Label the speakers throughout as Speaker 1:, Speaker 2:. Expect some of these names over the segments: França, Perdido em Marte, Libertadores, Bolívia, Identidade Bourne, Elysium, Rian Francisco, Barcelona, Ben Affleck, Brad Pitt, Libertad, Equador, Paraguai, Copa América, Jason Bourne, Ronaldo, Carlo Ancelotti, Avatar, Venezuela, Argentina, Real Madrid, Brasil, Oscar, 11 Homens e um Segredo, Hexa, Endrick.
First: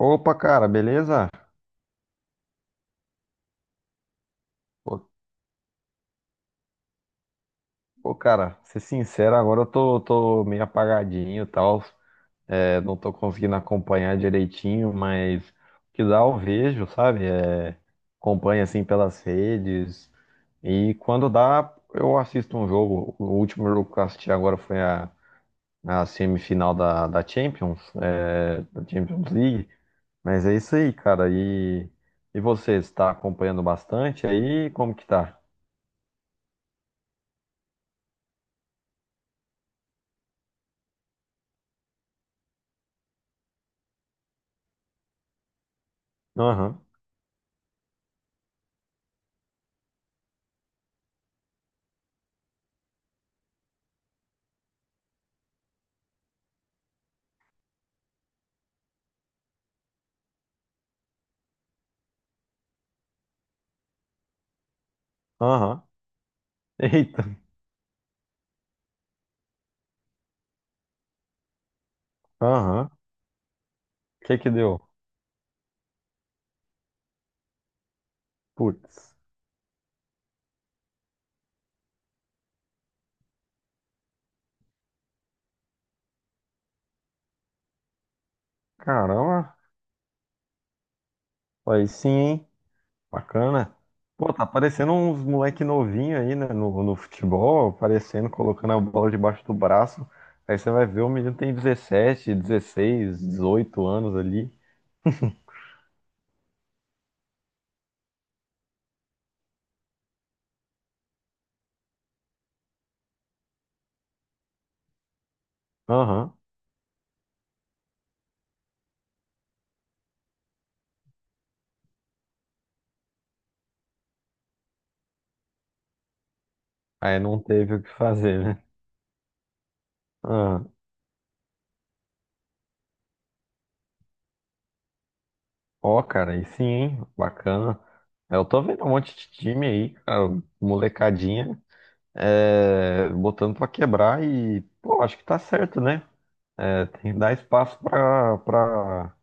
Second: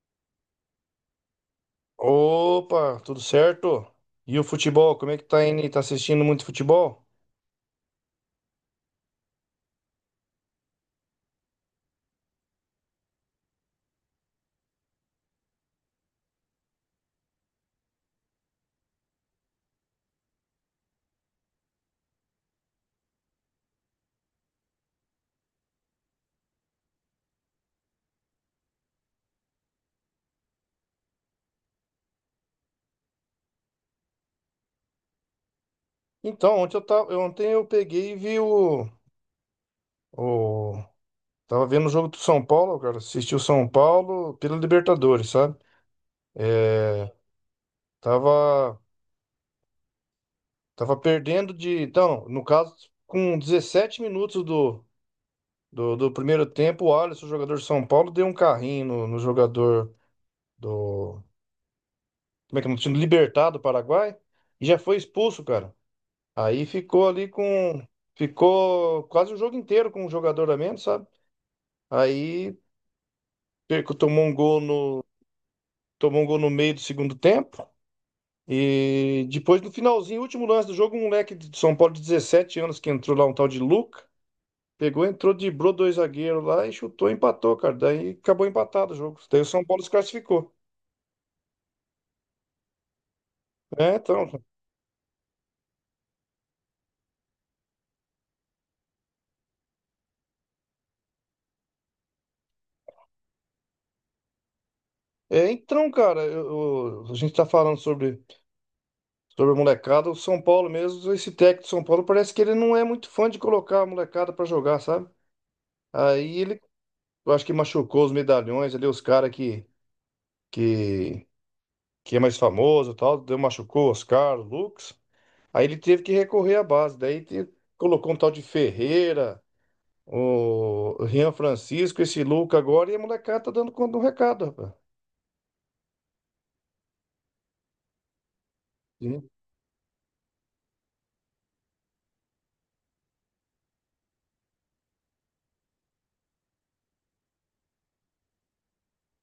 Speaker 1: Opa, cara, beleza?
Speaker 2: Opa, tudo certo? E o futebol,
Speaker 1: Pô,
Speaker 2: como é que tá indo? Tá assistindo muito futebol?
Speaker 1: pô, cara, ser sincero, agora eu tô meio apagadinho e tal. É, não tô conseguindo acompanhar direitinho, mas o que dá eu vejo, sabe? Acompanho assim pelas redes. E quando dá, eu assisto um jogo. O último jogo que eu assisti agora foi a semifinal da Champions, é, da Champions League. Mas é isso aí, cara. E você, está acompanhando bastante aí? Como que tá?
Speaker 2: Então, ontem eu peguei e vi o tava vendo o jogo do São Paulo, cara, assisti o São Paulo pela Libertadores, sabe?
Speaker 1: Aham,
Speaker 2: É, tava tava perdendo de, então, no caso, com 17 minutos do primeiro tempo, o Alisson, o jogador de São Paulo, deu um carrinho no jogador do, como é que é, o time do time? Libertad do Paraguai e já foi expulso, cara.
Speaker 1: aham.
Speaker 2: Aí ficou
Speaker 1: Eita,
Speaker 2: ali com. Ficou quase o jogo inteiro com um jogador a menos, sabe? Aí
Speaker 1: aham.
Speaker 2: perco, tomou
Speaker 1: O
Speaker 2: um
Speaker 1: que que
Speaker 2: gol
Speaker 1: deu?
Speaker 2: no, Tomou um gol no meio do segundo tempo.
Speaker 1: Putz,
Speaker 2: E depois, no finalzinho, último lance do jogo, um moleque de São Paulo de 17 anos que entrou lá, um tal de Luca, pegou, entrou, driblou dois zagueiros lá e chutou, empatou, cara. Daí acabou empatado o jogo. Daí o
Speaker 1: caramba,
Speaker 2: São Paulo se classificou.
Speaker 1: aí sim, hein? Bacana.
Speaker 2: É, então,
Speaker 1: Pô, tá aparecendo uns moleque novinho aí, né, no futebol, aparecendo, colocando a bola debaixo do braço. Aí você vai ver, o menino tem 17, 16, 18 anos ali.
Speaker 2: é, então, cara, a gente tá falando sobre a molecada. O São Paulo mesmo, esse técnico do São Paulo parece que ele não é muito fã de colocar a molecada pra jogar, sabe? Aí
Speaker 1: Aham.
Speaker 2: ele, eu acho que machucou os medalhões ali, os caras que, que é mais famoso e tal, deu, machucou Oscar, o Lucas. Aí ele teve que recorrer à base,
Speaker 1: Aí
Speaker 2: daí
Speaker 1: não
Speaker 2: te-
Speaker 1: teve o que
Speaker 2: colocou um tal de
Speaker 1: fazer, né?
Speaker 2: Ferreira,
Speaker 1: Ah,
Speaker 2: o Rian Francisco, esse Luca agora, e a molecada tá dando conta do recado, rapaz.
Speaker 1: ó, cara, aí sim, hein? Bacana. É, eu tô vendo um monte
Speaker 2: Sim.
Speaker 1: de time aí, cara, molecadinha, é, botando pra quebrar e, pô, acho que tá certo, né? É, tem que dar espaço para para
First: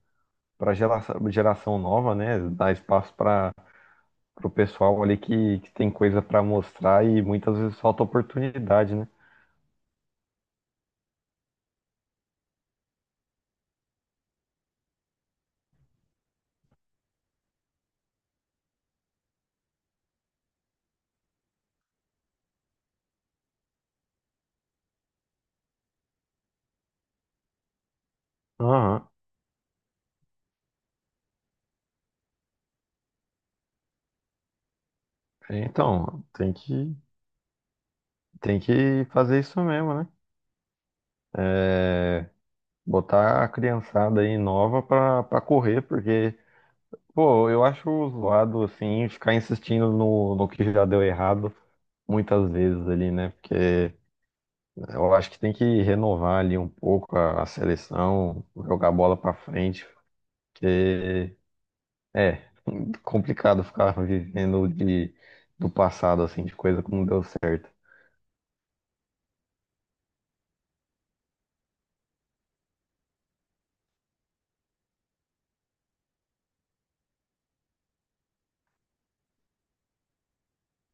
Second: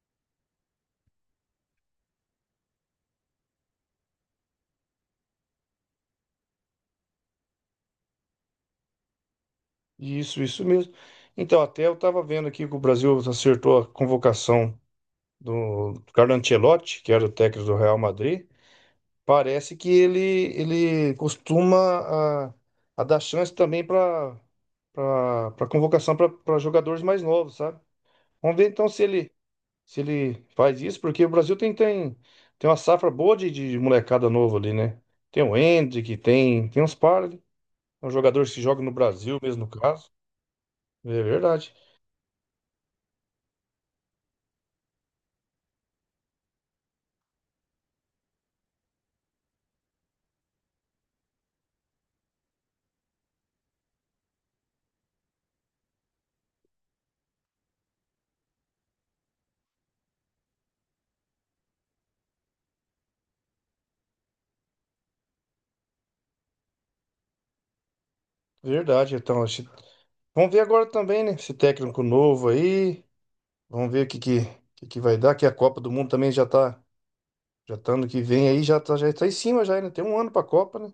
Speaker 1: para geração, geração nova, né? Dar espaço para o pessoal ali que tem coisa para mostrar e muitas vezes falta oportunidade, né?
Speaker 2: Isso mesmo. Então, até eu tava vendo aqui que o Brasil acertou a convocação do Carlo Ancelotti, que era o técnico do Real Madrid. Parece que ele, costuma a dar chance também para convocação para jogadores mais novos, sabe? Vamos ver então se
Speaker 1: Aham.
Speaker 2: ele se ele faz isso, porque o Brasil tem uma safra boa de molecada novo ali, né? Tem o Endrick,
Speaker 1: Então, tem
Speaker 2: tem uns
Speaker 1: que
Speaker 2: par, ali. São jogadores que
Speaker 1: tem
Speaker 2: jogam no
Speaker 1: que
Speaker 2: Brasil
Speaker 1: fazer isso
Speaker 2: mesmo no
Speaker 1: mesmo, né?
Speaker 2: caso. É verdade,
Speaker 1: É, botar a criançada aí nova para correr, porque pô, eu acho zoado assim ficar insistindo no que já deu errado muitas vezes ali, né? Porque eu acho que tem que renovar ali um pouco a seleção, jogar bola pra frente, porque é complicado ficar vivendo do passado, assim, de coisa que não deu certo.
Speaker 2: verdade. Então, vamos ver agora também, né? Esse técnico novo aí. Vamos ver o que vai dar, que a Copa do Mundo também já tá ano que vem aí, já tá em cima já, né? Tem um ano pra Copa, né?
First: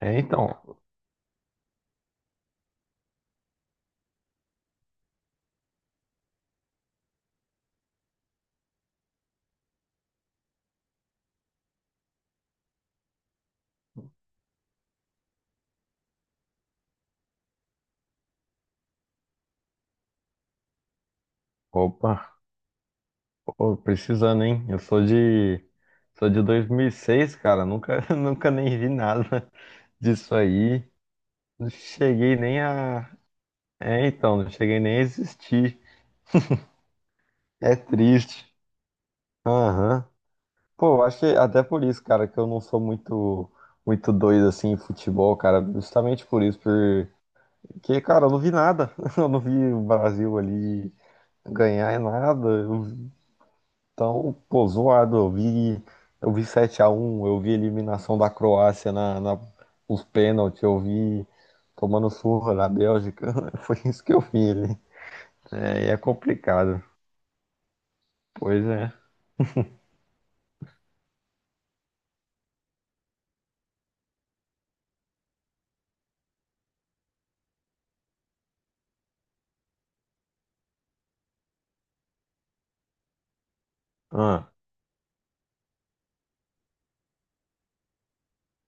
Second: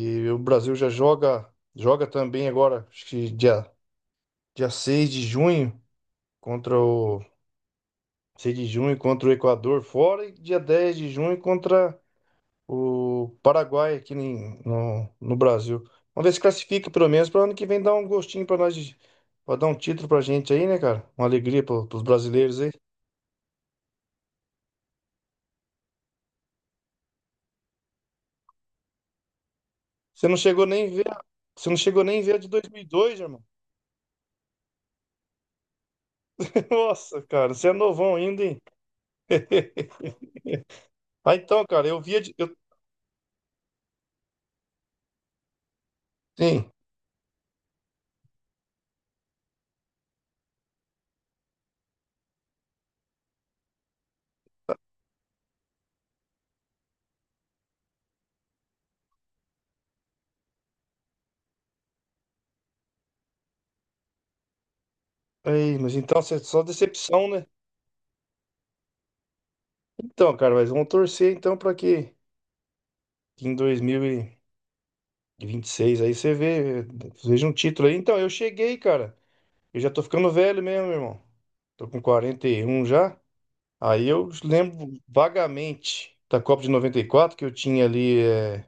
Speaker 1: É,
Speaker 2: o
Speaker 1: então,
Speaker 2: Brasil já joga também agora, acho que dia contra o 6 de junho contra o Equador fora e dia 10 de junho contra o Paraguai no Brasil. Vamos ver se classifica pelo menos para ano que vem dar um gostinho pra nós, pra dar um título pra gente aí, né, cara? Uma alegria pros
Speaker 1: opa,
Speaker 2: brasileiros aí.
Speaker 1: ô, precisando, hein? Sou de 2006, cara, nunca, nunca nem vi nada
Speaker 2: Você
Speaker 1: disso
Speaker 2: não chegou
Speaker 1: aí.
Speaker 2: nem ver, a- você
Speaker 1: Não
Speaker 2: não chegou nem ver
Speaker 1: cheguei
Speaker 2: a de
Speaker 1: nem
Speaker 2: dois mil e
Speaker 1: a...
Speaker 2: dois, irmão.
Speaker 1: É, então, não cheguei nem a existir.
Speaker 2: Nossa, cara, você é
Speaker 1: É
Speaker 2: novão ainda,
Speaker 1: triste.
Speaker 2: hein?
Speaker 1: Aham. Pô, eu acho que
Speaker 2: Ah,
Speaker 1: até
Speaker 2: então,
Speaker 1: por
Speaker 2: cara, eu
Speaker 1: isso,
Speaker 2: via
Speaker 1: cara,
Speaker 2: de,
Speaker 1: que eu
Speaker 2: eu
Speaker 1: não sou muito doido assim em futebol, cara. Justamente por isso,
Speaker 2: sim.
Speaker 1: porque, cara, eu não vi nada. Eu não vi o Brasil ali ganhar em nada. Eu- então, pô, zoado. Eu vi sete a um, eu vi a eliminação da Croácia na, na, os pênaltis, eu vi tomando surra na Bélgica. Foi isso que eu vi ali.
Speaker 2: Aí,
Speaker 1: É, e
Speaker 2: mas
Speaker 1: é
Speaker 2: então você só
Speaker 1: complicado.
Speaker 2: decepção, né?
Speaker 1: Pois é.
Speaker 2: Então, cara, mas vamos torcer então para que em 2026 aí veja um título aí. Então, eu cheguei, cara. Eu já tô ficando velho mesmo, irmão. Tô com 41 já. Aí eu
Speaker 1: Ah,
Speaker 2: lembro vagamente da Copa de noventa e quatro, que eu tinha ali,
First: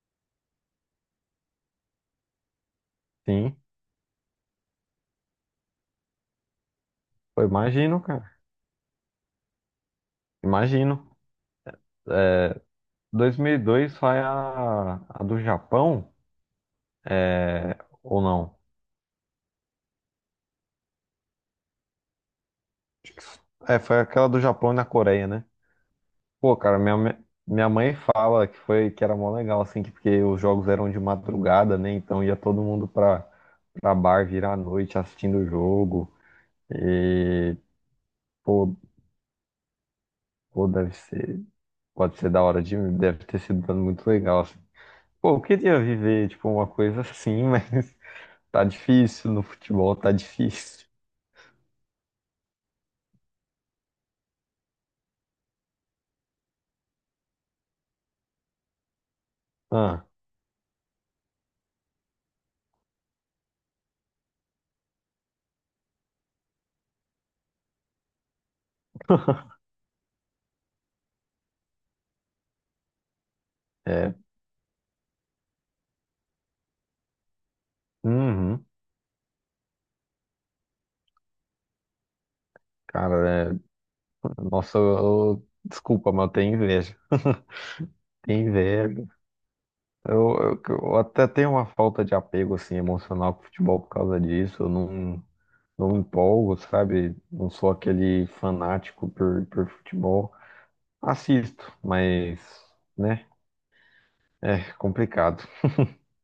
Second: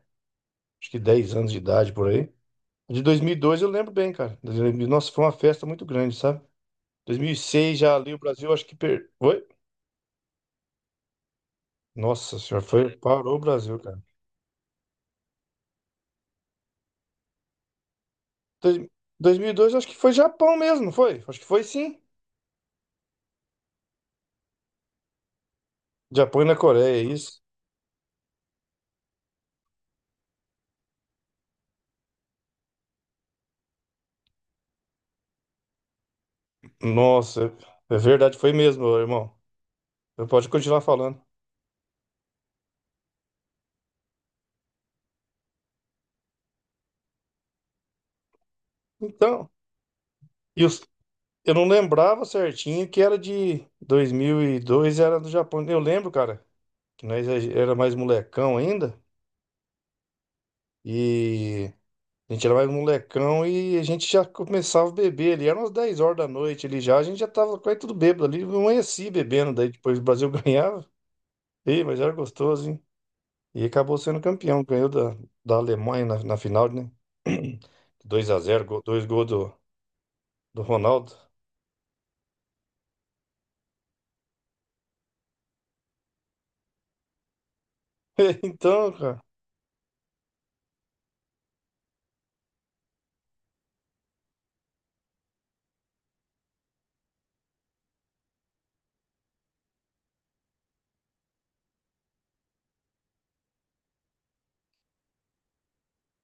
Speaker 2: acho que 10 anos de idade por aí. De
Speaker 1: sim.
Speaker 2: 2002 eu lembro bem, cara. Nossa, foi uma festa muito grande, sabe?
Speaker 1: Eu
Speaker 2: 2006 já
Speaker 1: imagino,
Speaker 2: ali o
Speaker 1: cara.
Speaker 2: Brasil, Oi?
Speaker 1: Imagino.
Speaker 2: Nossa senhora, parou o Brasil,
Speaker 1: 2002
Speaker 2: cara.
Speaker 1: foi a do Japão, é, ou não?
Speaker 2: Dois- 2002 acho que foi Japão mesmo, não foi? Acho que foi sim.
Speaker 1: É, foi aquela do Japão e na Coreia, né?
Speaker 2: Japão e na
Speaker 1: Pô, cara,
Speaker 2: Coreia, é isso.
Speaker 1: minha mãe fala que foi que era mó legal, assim, que porque os jogos eram de madrugada, né? Então ia todo mundo pra, pra bar virar à noite assistindo o jogo.
Speaker 2: Nossa,
Speaker 1: E,
Speaker 2: é verdade, foi
Speaker 1: pô,
Speaker 2: mesmo, ô, irmão. Eu pode
Speaker 1: pô,
Speaker 2: continuar
Speaker 1: deve
Speaker 2: falando.
Speaker 1: ser, pode ser da hora de, deve ter sido muito legal, assim. Pô, eu queria viver, tipo, uma coisa assim, mas tá difícil no
Speaker 2: Então,
Speaker 1: futebol, tá
Speaker 2: e os-
Speaker 1: difícil.
Speaker 2: eu não lembrava certinho que era de 2002, era do Japão. Eu lembro, cara, que nós era mais molecão ainda.
Speaker 1: Ah,
Speaker 2: E a gente era mais molecão e a gente já começava a beber ali. Eram umas 10 horas da noite ali já. A gente já tava quase tudo bêbado ali. Eu amanheci bebendo. Daí depois o Brasil ganhava. Ei, mas era gostoso, hein? E acabou
Speaker 1: é.
Speaker 2: sendo campeão. Ganhou da Alemanha na final, né? dois a
Speaker 1: Uhum.
Speaker 2: zero dois gols do Ronaldo.
Speaker 1: Cara, é- nossa, desculpa, mas eu tenho inveja. Tenho
Speaker 2: Então,
Speaker 1: inveja.
Speaker 2: cara.
Speaker 1: Eu até tenho uma falta de apego assim, emocional com o futebol por causa disso. Eu não, não me empolgo, sabe? Não sou aquele fanático por futebol. Assisto, mas, né? É complicado.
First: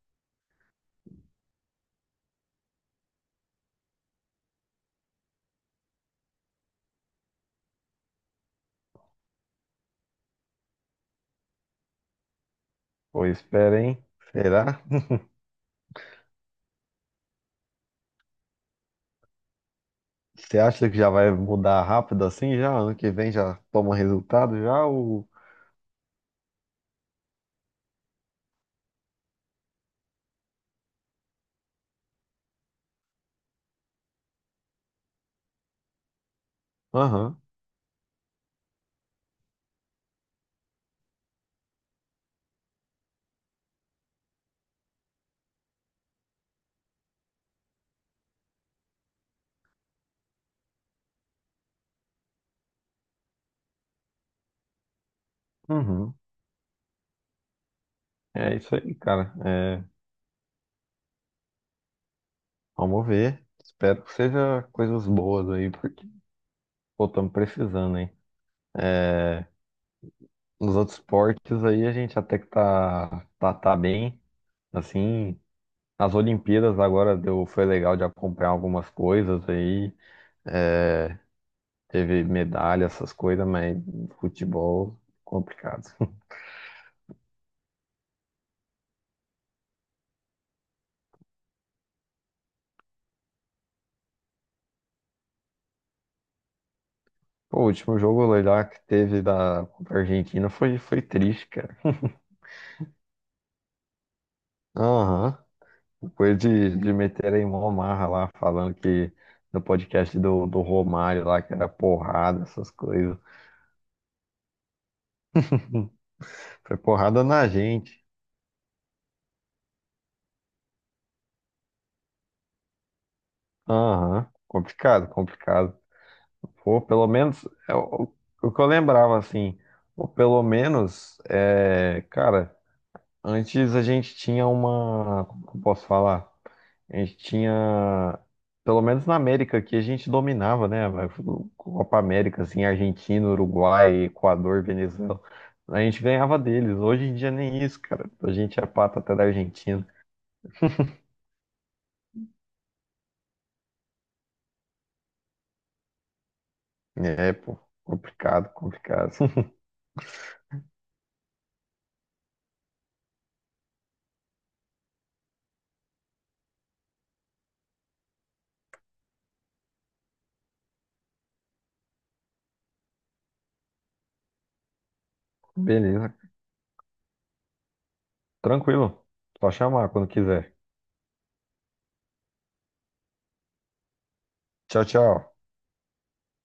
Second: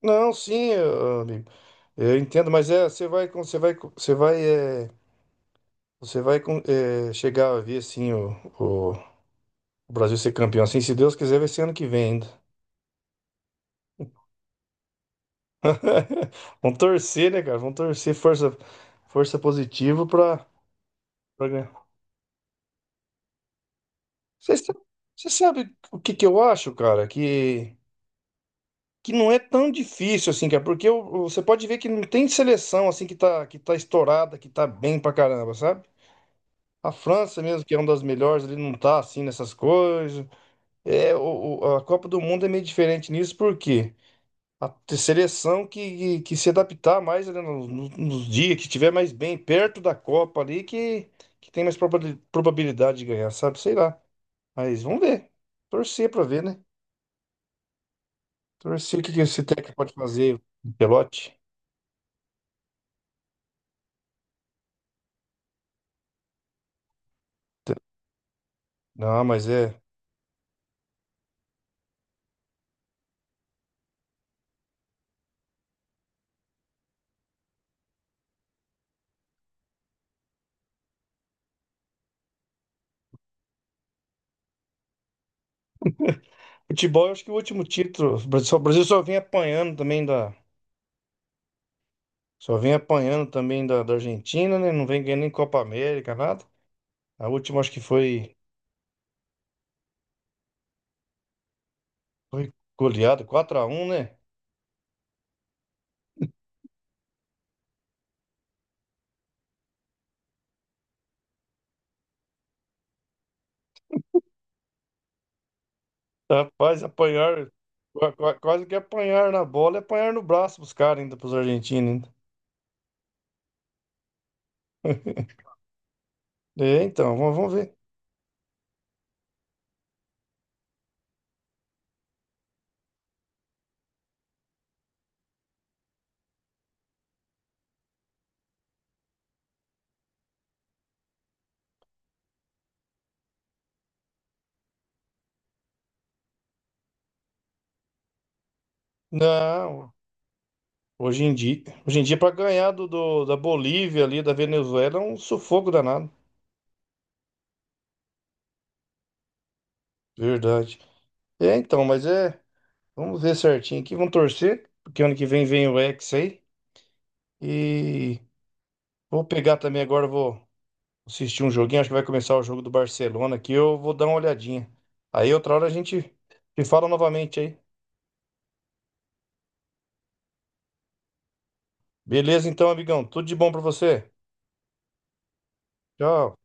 Speaker 2: Não, sim, amigo. Eu entendo, mas é, você vai chegar a ver assim o o Brasil ser campeão. Assim, se Deus quiser, vai ser ano que vem ainda.
Speaker 1: Pô, espera, hein? Será?
Speaker 2: Vamos torcer, né, cara? Vamos torcer força, positiva pra,
Speaker 1: Você acha que já vai
Speaker 2: pra
Speaker 1: mudar
Speaker 2: ganhar.
Speaker 1: rápido assim? Já ano que vem já toma
Speaker 2: Você
Speaker 1: resultado?
Speaker 2: sa-
Speaker 1: Já o.
Speaker 2: você sabe o que que eu acho, cara? Que não é tão difícil assim, cara. Porque você pode ver que não tem seleção assim que tá estourada, que tá bem pra caramba, sabe? A
Speaker 1: Aham,
Speaker 2: França mesmo, que é uma das melhores, ele não tá assim nessas coisas. É, a Copa do Mundo é meio diferente nisso, por quê? A seleção que se adaptar mais, né, nos dias, que estiver mais bem perto da Copa ali, que tem mais probabilidade de ganhar, sabe? Sei lá. Mas vamos ver. Torcer
Speaker 1: uhum.
Speaker 2: pra ver, né?
Speaker 1: É isso aí,
Speaker 2: Torcer o que
Speaker 1: cara.
Speaker 2: esse técnico
Speaker 1: É,
Speaker 2: pode fazer, o Pelote.
Speaker 1: vamos ver. Espero que seja coisas boas aí, porque pô, estamos precisando, hein?
Speaker 2: Não, mas é.
Speaker 1: Nos outros esportes aí a gente até que tá bem. Assim, as Olimpíadas agora deu, foi legal de acompanhar algumas coisas aí. É, teve medalha, essas coisas, mas futebol complicado.
Speaker 2: Futebol, eu acho que o último título. O Brasil só vem apanhando também da. Só vem apanhando também da Argentina, né? Não vem ganhando nem Copa América, nada. A última
Speaker 1: Pô, o
Speaker 2: acho que
Speaker 1: último jogo
Speaker 2: foi,
Speaker 1: lá que teve da contra a Argentina foi triste, cara.
Speaker 2: foi goleada, 4 a 1, né?
Speaker 1: Aham. Depois de meter em mó marra lá, falando que no podcast do Romário lá, que era porrada, essas coisas. Foi
Speaker 2: Rapaz,
Speaker 1: porrada na
Speaker 2: apanhar,
Speaker 1: gente.
Speaker 2: quase que apanhar na bola e apanhar no braço pros caras ainda, pros argentinos ainda.
Speaker 1: Aham, complicado, complicado. Pô,
Speaker 2: É,
Speaker 1: pelo
Speaker 2: então, vamos,
Speaker 1: menos,
Speaker 2: vamos
Speaker 1: é
Speaker 2: ver.
Speaker 1: o que eu lembrava, assim, ou pelo menos, é, cara, antes a gente tinha uma, como que eu posso falar? A gente tinha, pelo menos na América aqui, a gente dominava, né? A Copa América, assim, Argentina, Uruguai, Equador, Venezuela. A gente ganhava deles. Hoje em dia nem isso, cara. A gente é pata até da Argentina.
Speaker 2: Não, hoje em dia para ganhar da Bolívia ali, da Venezuela, é um sufoco danado.
Speaker 1: É, pô, complicado, complicado.
Speaker 2: Verdade. É, então, mas é, vamos ver certinho aqui, vamos torcer, porque ano que vem vem o Hexa aí. E vou pegar também agora, vou assistir um joguinho, acho que vai começar o jogo do Barcelona aqui, eu vou dar uma olhadinha. Aí outra hora a gente
Speaker 1: Beleza.
Speaker 2: se fala novamente aí.
Speaker 1: Tranquilo. Só chamar quando quiser.
Speaker 2: Beleza, então, amigão. Tudo de bom pra você.
Speaker 1: Tchau, tchau.
Speaker 2: Tchau.